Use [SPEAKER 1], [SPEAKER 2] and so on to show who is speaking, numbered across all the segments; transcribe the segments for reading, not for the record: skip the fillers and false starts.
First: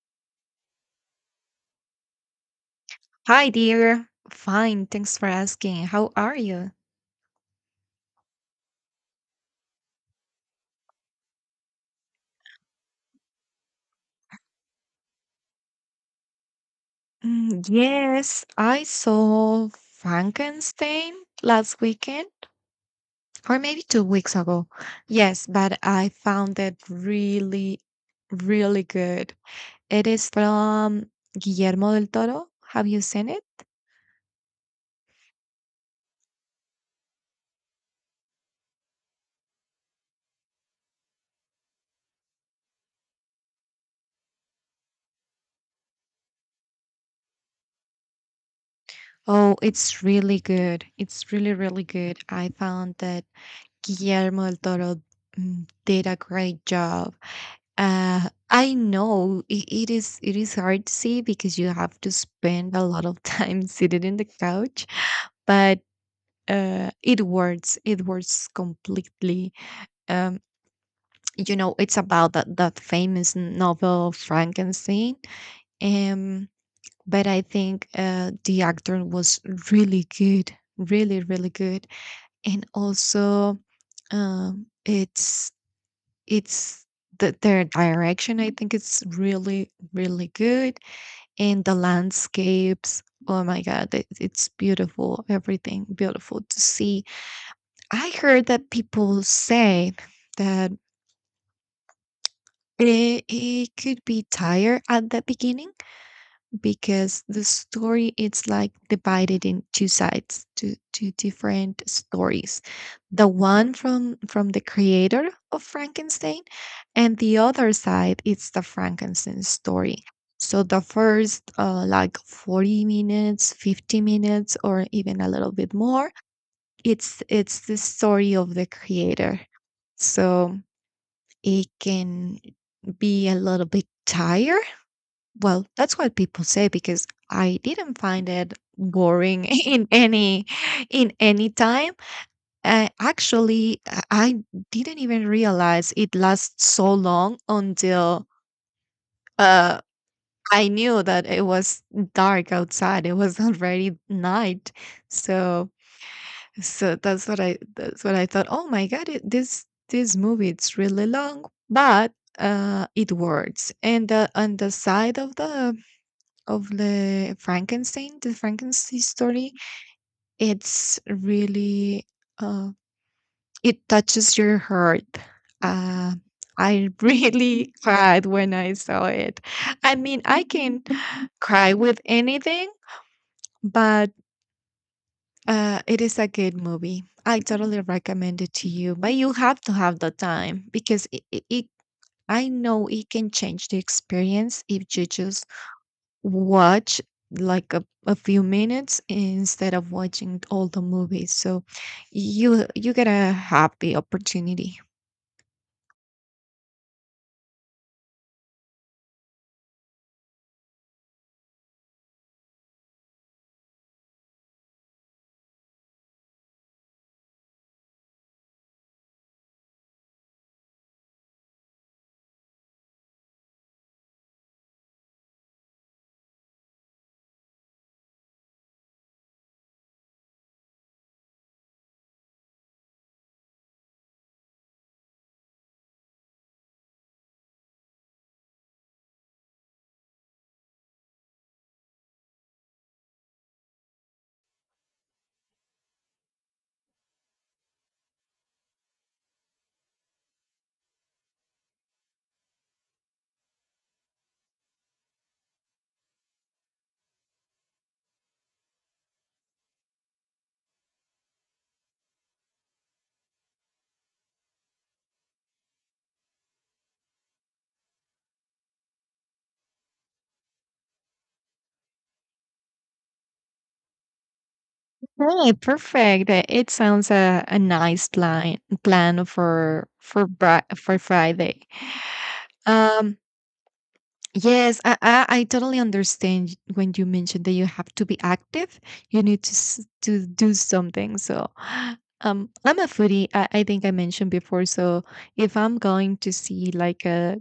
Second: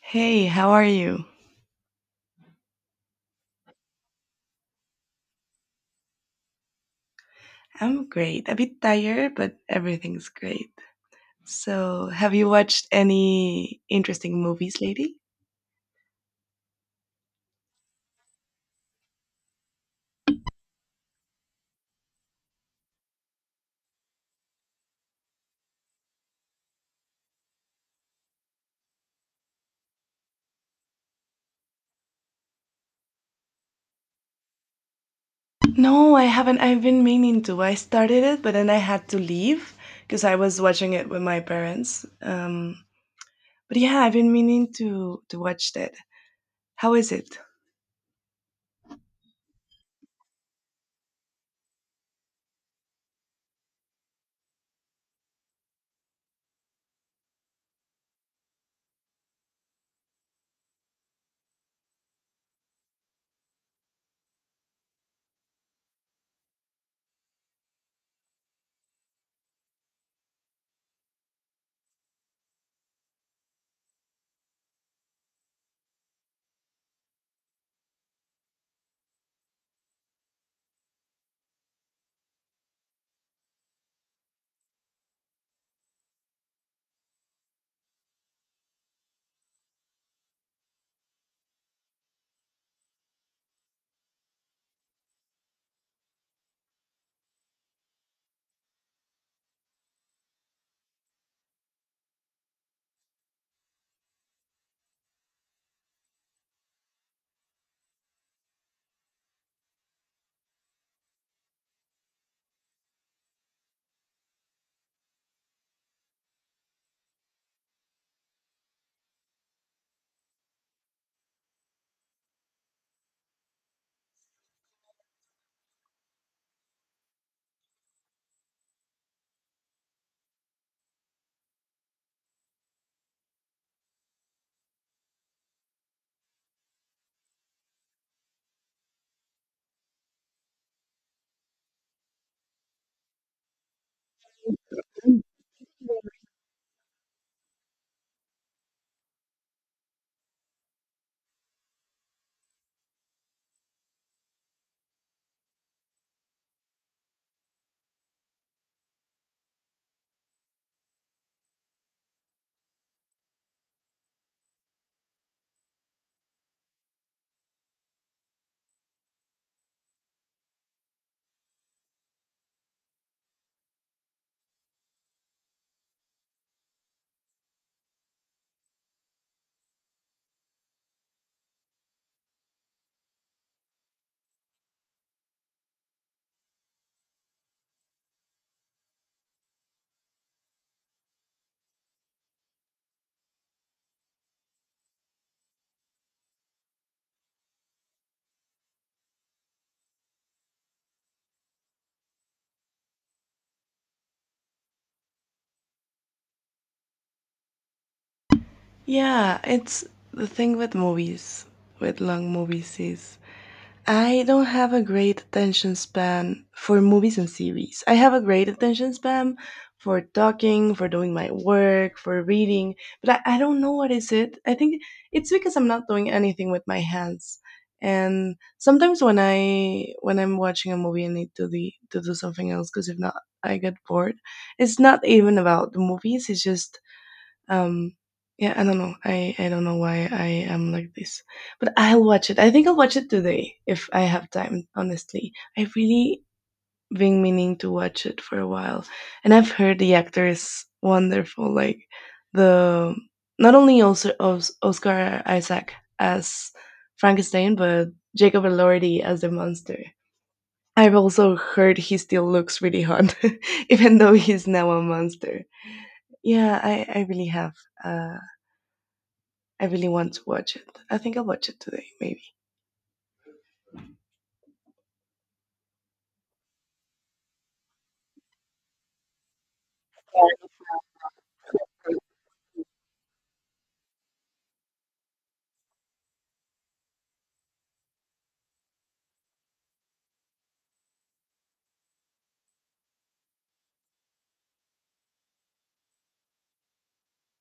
[SPEAKER 1] Hey, how are you?
[SPEAKER 2] Hi, dear. Fine, thanks for asking. How are you?
[SPEAKER 1] I'm great. A bit tired, but everything's great. So, have you watched any interesting movies lately?
[SPEAKER 2] Yes, I saw Frankenstein last weekend, or maybe 2 weeks ago. Yes, but I found it really, really good. It is from Guillermo del Toro. Have you seen it?
[SPEAKER 1] No, I haven't. I've been meaning to. I started it, but then I had to leave because I was watching it with my parents. But yeah, I've been meaning to watch that. How is it?
[SPEAKER 2] Oh, it's really good. It's really, really good. I found that Guillermo del Toro did a great job. I know it is hard to see because you have to spend a lot of time sitting in the couch, but it works. It works completely. Um, it's about that famous novel Frankenstein. Um, but I think the actor was really good, really really good, and also um, it's It's their direction, I think it's really, really good, and the landscapes, oh my god, it's beautiful, everything beautiful to see. I heard that people say that it could be tired at the beginning because the story it's like divided in two sides two different stories, the one from the creator of Frankenstein, and the other side it's the Frankenstein story. So the first like 40 minutes 50 minutes or even a little bit more, it's the story of the creator, so it can be a little bit tired. Well, that's what people say, because I didn't find it boring in any time. Actually, I didn't even realize it lasts so long until uh, I knew that it was dark outside. It was already night, so that's what I thought. Oh my god, this movie it's really long, but it works. And the on the side of the Frankenstein story, it's really uh, it touches your heart. Uh, I really cried when I saw it. I mean, I can cry with anything, but it is a good movie. I totally recommend it to you, but you have to have the time because it I know it can change the experience if you just watch like a few minutes instead of watching all the movies, so you get a happy opportunity.
[SPEAKER 1] Yeah, it's the thing with movies, with long movies is I don't have a great attention span for movies and series. I have a great attention span for talking, for doing my work, for reading, but I don't know what is it. I think it's because I'm not doing anything with my hands. And sometimes when I'm watching a movie, I need to do something else because if not, I get bored. It's not even about the movies. It's just um, yeah, I don't know. I don't know why I am like this, but I'll watch it. I think I'll watch it today if I have time. Honestly, I've really been meaning to watch it for a while, and I've heard the actor is wonderful. Like the not only also Oscar Isaac as Frankenstein, but Jacob Elordi as the monster. I've also heard he still looks really hot, even though he's now a monster. Yeah, I really have. Uh, I really want to watch it. I think I'll watch it today, maybe.
[SPEAKER 2] Hey, perfect. It sounds a nice plan for for Friday. Um, Yes, I totally understand when you mentioned that you have to be active. You need to to do something. So, I'm a foodie. I think I mentioned before. So, if I'm going to see like a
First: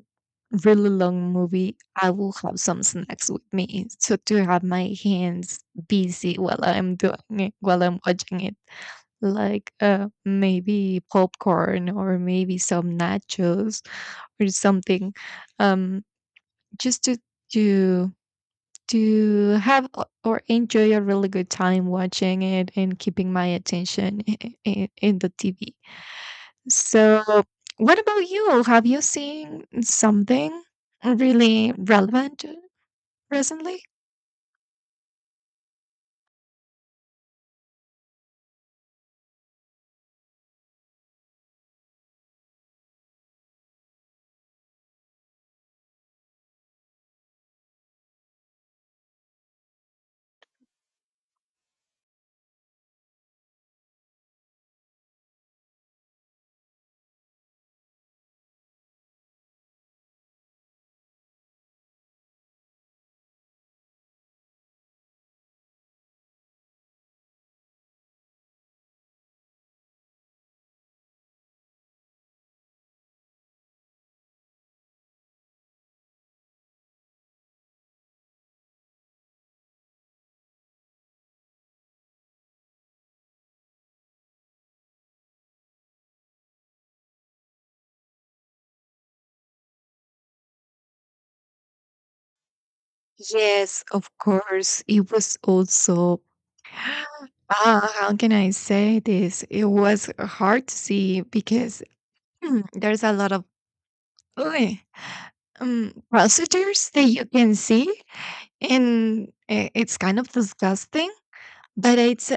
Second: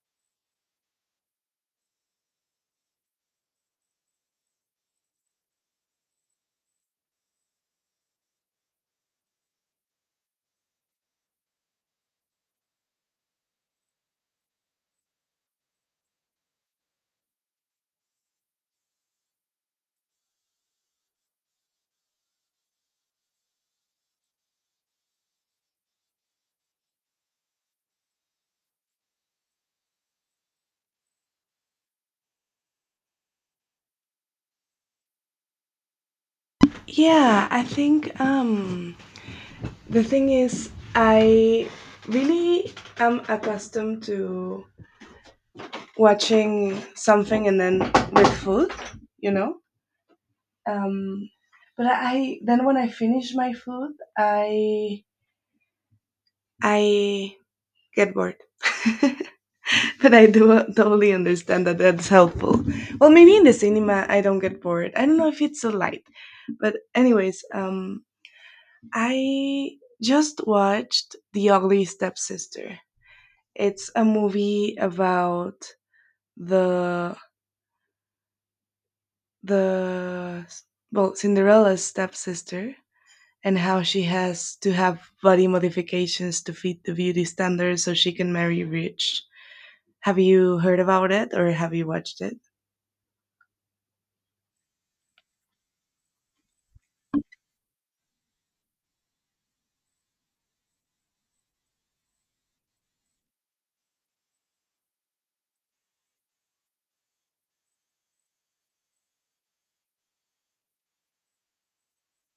[SPEAKER 2] really long movie, I will have some snacks with me, so to have my hands busy while I'm doing it, while I'm watching it, like maybe popcorn or maybe some nachos or something. um just to to to have or enjoy a really good time watching it and keeping my attention in the TV. So, what about you? Have you seen something really relevant recently?
[SPEAKER 1] Yeah, I think the thing is, I really am accustomed to watching something and then with food, you know. Um, but I then when I finish my food, I I get bored. But I do totally understand that that's helpful. Well, maybe in the cinema I don't get bored. I don't know if it's so light, but anyways, I just watched The Ugly Stepsister. It's a movie about the the well Cinderella's stepsister and how she has to have body modifications to fit the beauty standards so she can marry rich. Have you heard about it or have you watched it?
[SPEAKER 2] Yes, of course. It was also ah, how can I say this? It was hard to see because there's a lot of Uy, procedures that you can see. And I it's kind of disgusting, but it's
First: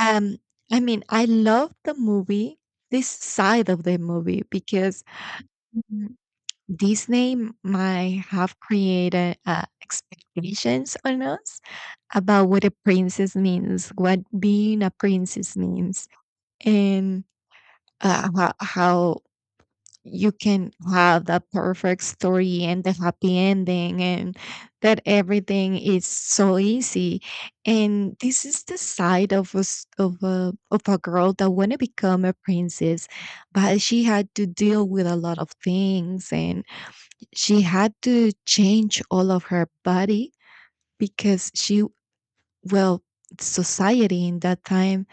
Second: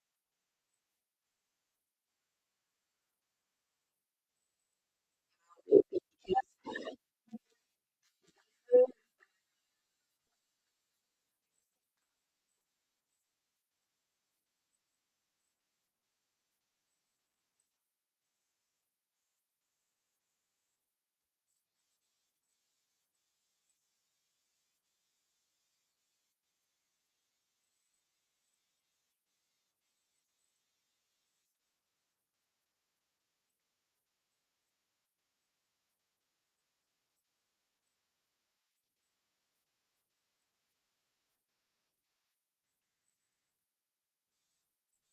[SPEAKER 2] um I mean, I love the movie, this side of the movie because Mhm. Disney might have created expectations on us about what a princess means, what being a princess means, and how you can have that perfect story and the happy ending and that everything is so easy. And this is the side of us of a girl that want to become a princess, but she had to deal with a lot of things, and she had to change all of her body because she, well, society in that time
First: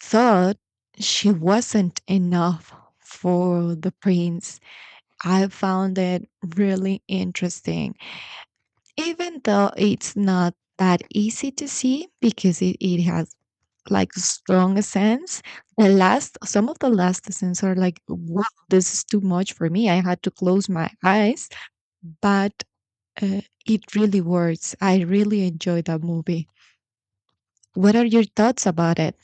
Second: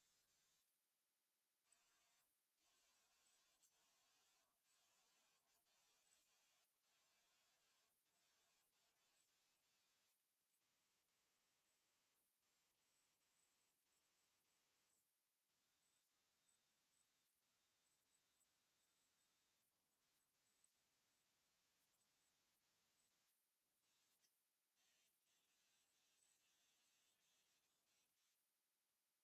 [SPEAKER 2] thought she wasn't enough for the prince. I found it really interesting, even though it's not that easy to see because it has like strong scents. The last, some of the last scents are like, wow, this is too much for me. I had to close my eyes, but uh, it really works. I really enjoy that movie. What are your thoughts about it?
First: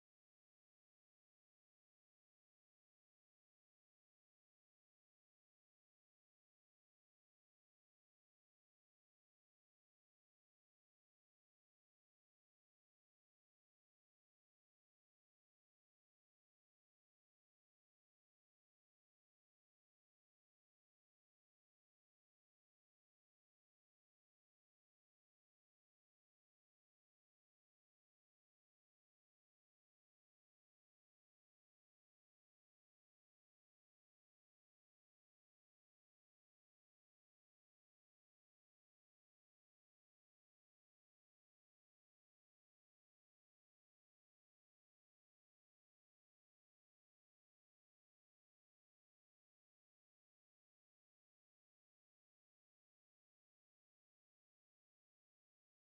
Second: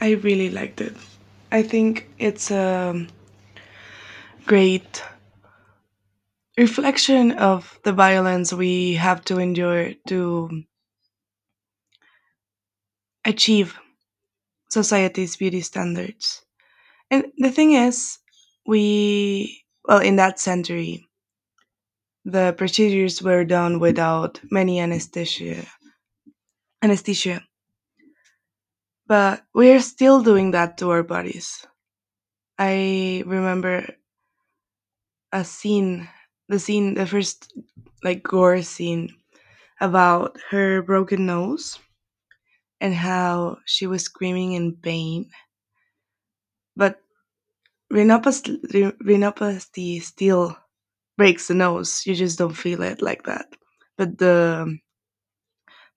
[SPEAKER 1] I really liked it. I think it's a great reflection of the violence we have to endure to achieve society's beauty standards. And the thing is, we, well, in that century, the procedures were done without many anesthesia. Anesthesia, but we are still doing that to our bodies. I remember a scene, the scene, the first like gore scene about her broken nose and how she was screaming in pain. But rhinoplasty still breaks the nose. You just don't feel it like that. But the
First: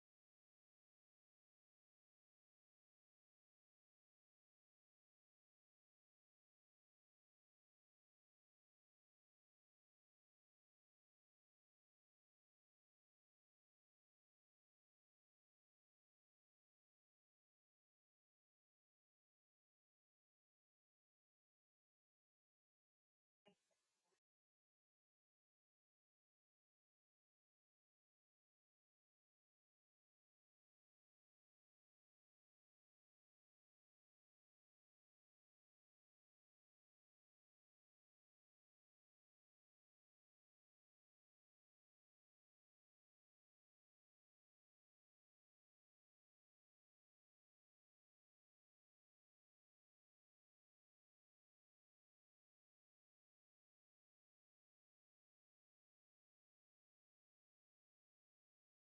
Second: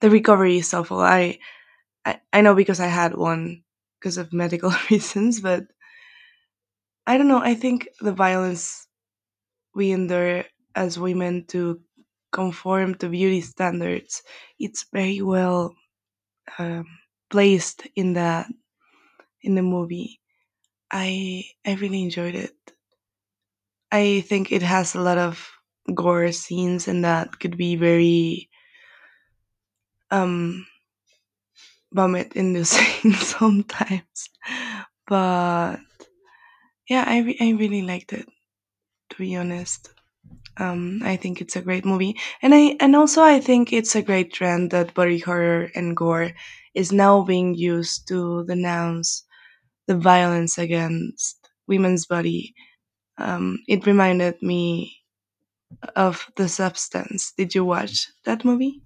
[SPEAKER 1] the recovery is awful. I know because I had one because of medical reasons, but I don't know. I think the violence we endure as women to conform to beauty standards, it's very well um, placed in the movie. I really enjoyed it. I think it has a lot of gore scenes, and that could be very um vomit in the sink sometimes. But yeah, I really liked it to be honest. I think it's a great movie, and I and also I think it's a great trend that body horror and gore is now being used to denounce the violence against women's body. It reminded me of The Substance. Did you watch that movie?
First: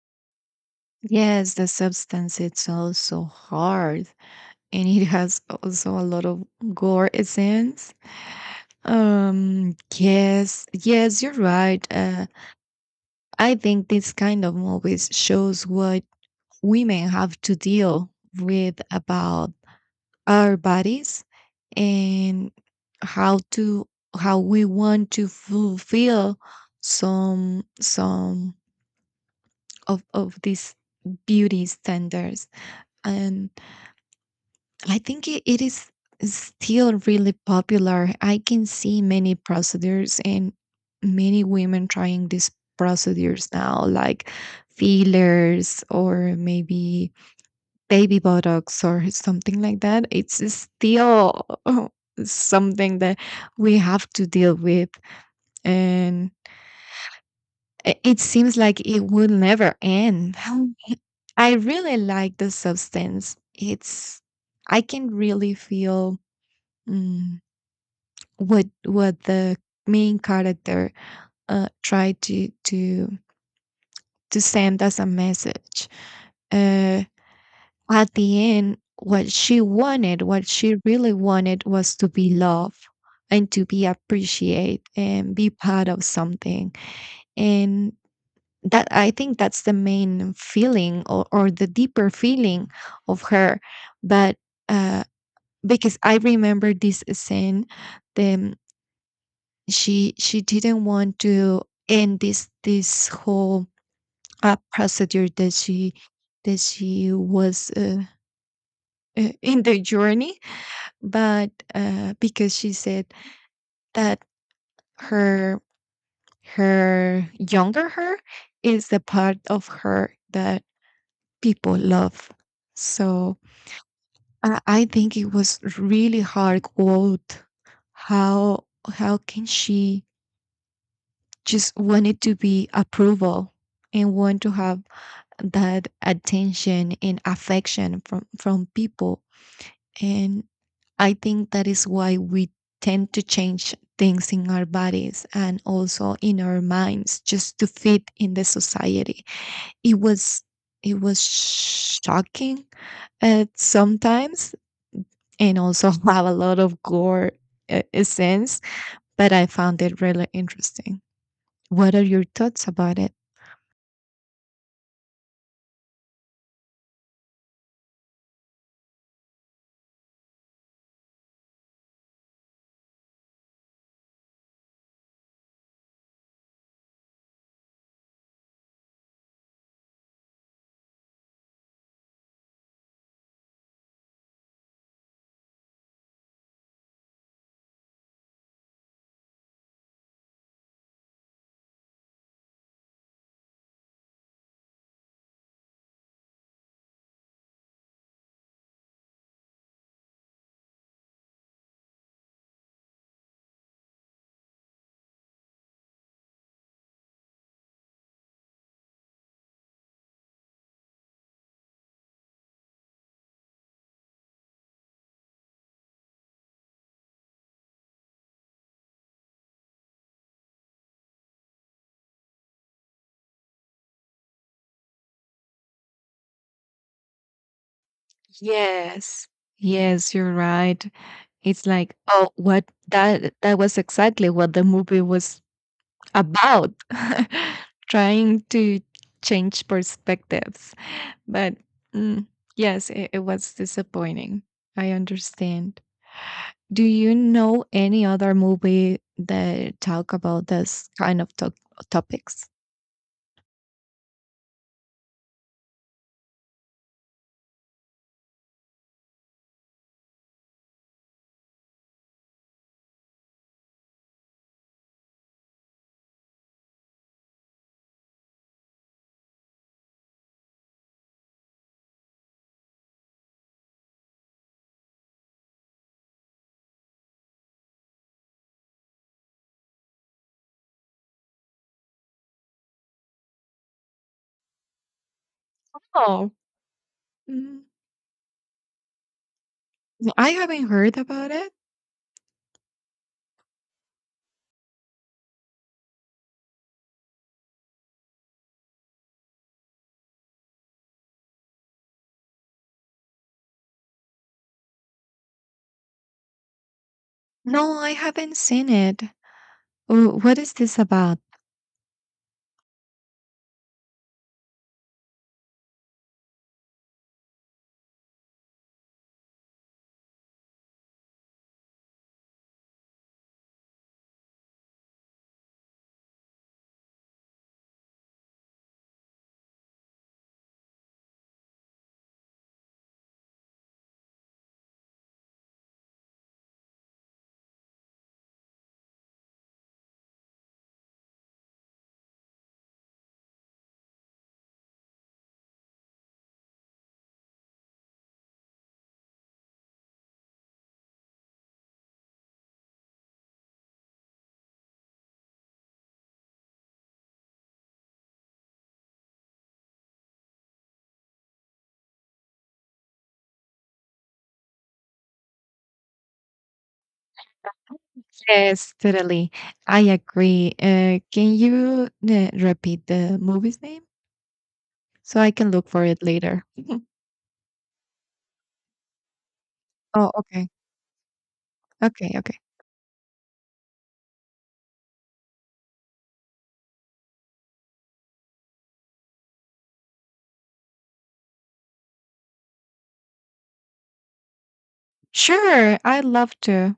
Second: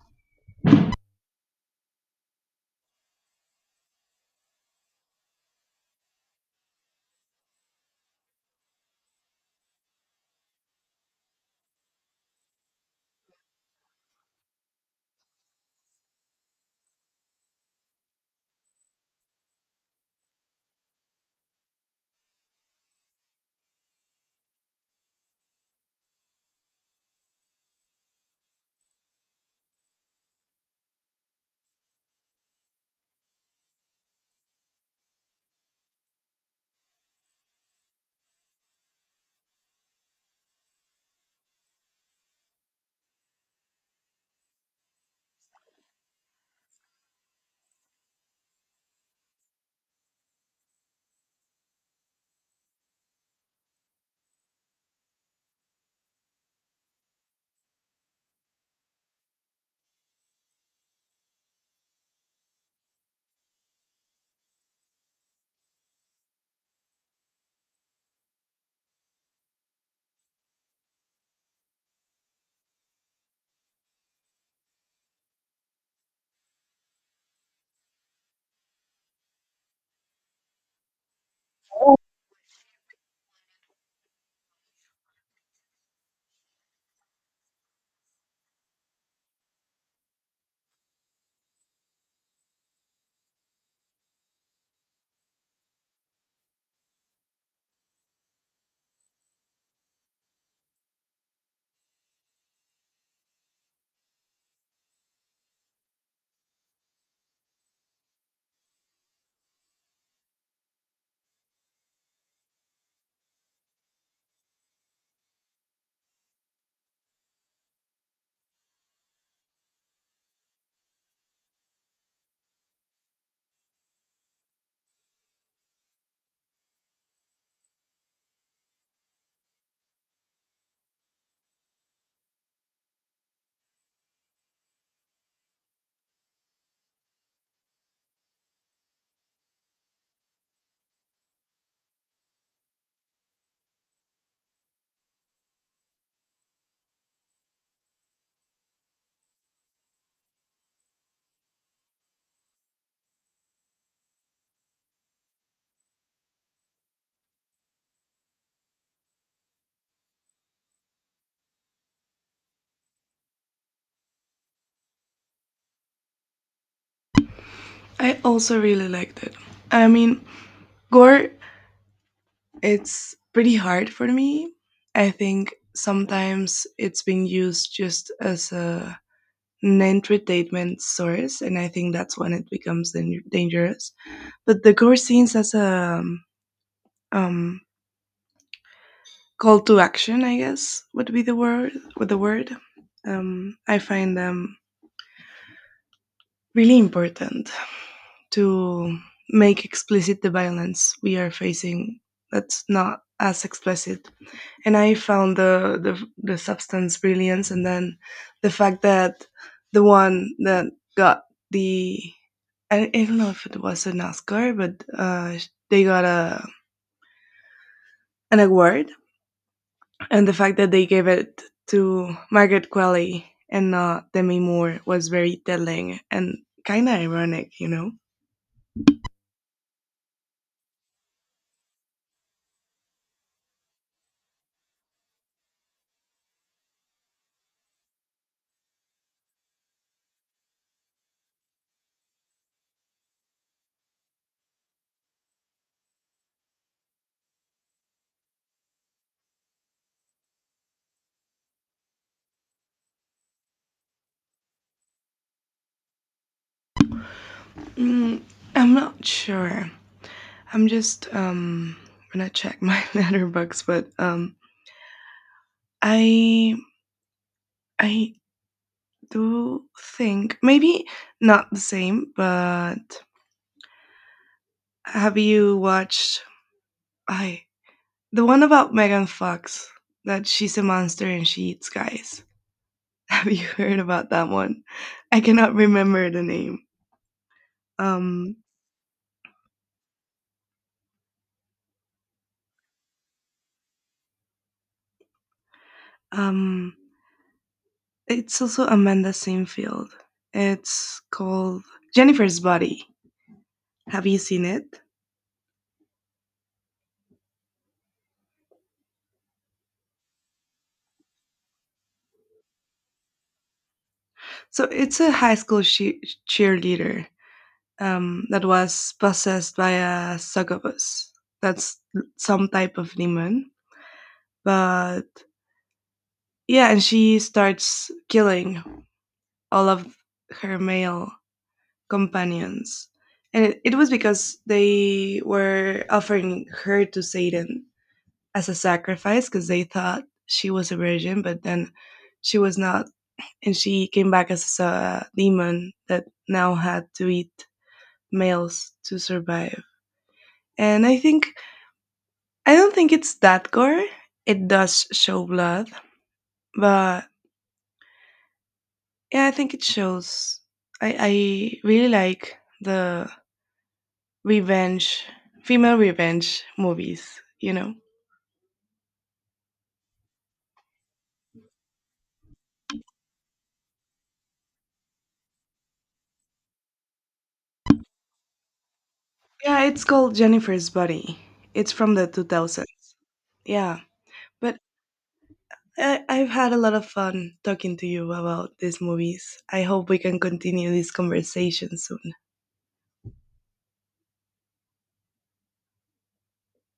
[SPEAKER 2] Yes, the substance it's also hard, and it has also a lot of gore scenes. Yes, yes, you're right. I think this kind of movies shows what women have to deal with about our bodies, and how to how we want to fulfill some of these beauty standards. And I think it is still really popular. I can see many procedures and many women trying these procedures now, like fillers or maybe baby buttocks or something like that. It's still something that we have to deal with. And it seems like it will never end. I really like the substance. It's, I can really feel. mm, what the main character tried to to send us a message. Uh, at the end, what she wanted, what she really wanted, was to be loved and to be appreciated and be part of something. And that I think that's the main feeling, or the deeper feeling of her. But uh, because I remember this scene, the she didn't want to end this whole procedure that she was in the journey, but because she said that her her younger her is the part of her that people love. So I think it was really hard quote how how can she just wanted to be approval and want to have that attention and affection from people. And I think that is why we tend to change things in our bodies and also in our minds just to fit in the society. It was, it was shocking at sometimes, and also have a lot of gore sense. But I found it really interesting. What are your thoughts about it?
[SPEAKER 1] I also really liked it. I mean, gore it's pretty hard for me. I think sometimes it's being used just as a an entertainment source, and I think that's when it becomes dangerous. But the gore scenes as a um, call to action, I guess, would be the word. With the word, I find them really important to make explicit the violence we are facing. That's not as explicit, and I found the substance brilliance, and then the fact that the one that got the I don't know if it was an Oscar, but they got a an award, and the fact that they gave it to Margaret Qualley and not Demi Moore was very telling and kind of ironic, you know.
[SPEAKER 2] Yes. Yes, you're right. It's like, oh, what that was exactly what the movie was about. Trying to change perspectives. But mm, yes, it was disappointing. I understand. Do you know any other movie that talk about this kind of to topics?
[SPEAKER 1] Mm, I'm not sure. I'm just gonna check my letterbox, but I I do think maybe not the same, but have you watched I the one about Megan Fox that she's a monster and she eats guys? Have you heard about that one? I cannot remember the
[SPEAKER 2] Oh,
[SPEAKER 1] name.
[SPEAKER 2] mm,
[SPEAKER 1] Um,
[SPEAKER 2] I haven't heard about it.
[SPEAKER 1] um, it's also Amanda Seyfried. It's called Jennifer's Body. Have you seen it?
[SPEAKER 2] No, I haven't seen it. What is this about?
[SPEAKER 1] So it's a high school cheerleader that was possessed by a succubus. That's some type of demon. But yeah, and she starts killing all of her male companions. And it was because they were offering her to Satan as a sacrifice because they thought she was a virgin, but then she was not. And she came back as a demon that now had to eat males to survive. And I think I don't think it's that gore. It does show blood, but yeah, I think it shows. I really like the revenge, female revenge movies. You know.
[SPEAKER 2] Yes, totally. I agree. Can you repeat the movie's name so I can look for it later?
[SPEAKER 1] Yeah, it's
[SPEAKER 2] Oh,
[SPEAKER 1] called
[SPEAKER 2] okay.
[SPEAKER 1] Jennifer's Body. It's from the
[SPEAKER 2] Okay,
[SPEAKER 1] two
[SPEAKER 2] okay.
[SPEAKER 1] thousands. Yeah, but I've had a lot of fun talking to you about these movies. I hope we can continue this conversation soon.
[SPEAKER 2] Sure, I'd love to.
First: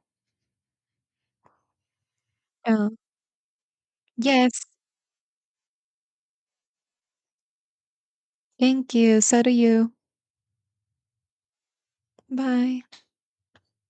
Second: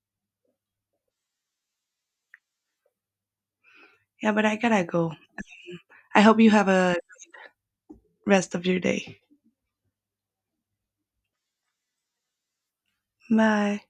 [SPEAKER 2] Uh,
[SPEAKER 1] Yeah, but I
[SPEAKER 2] yes,
[SPEAKER 1] gotta go. I hope you have a rest of your
[SPEAKER 2] thank
[SPEAKER 1] day.
[SPEAKER 2] you. So do you. Bye.
[SPEAKER 1] Bye.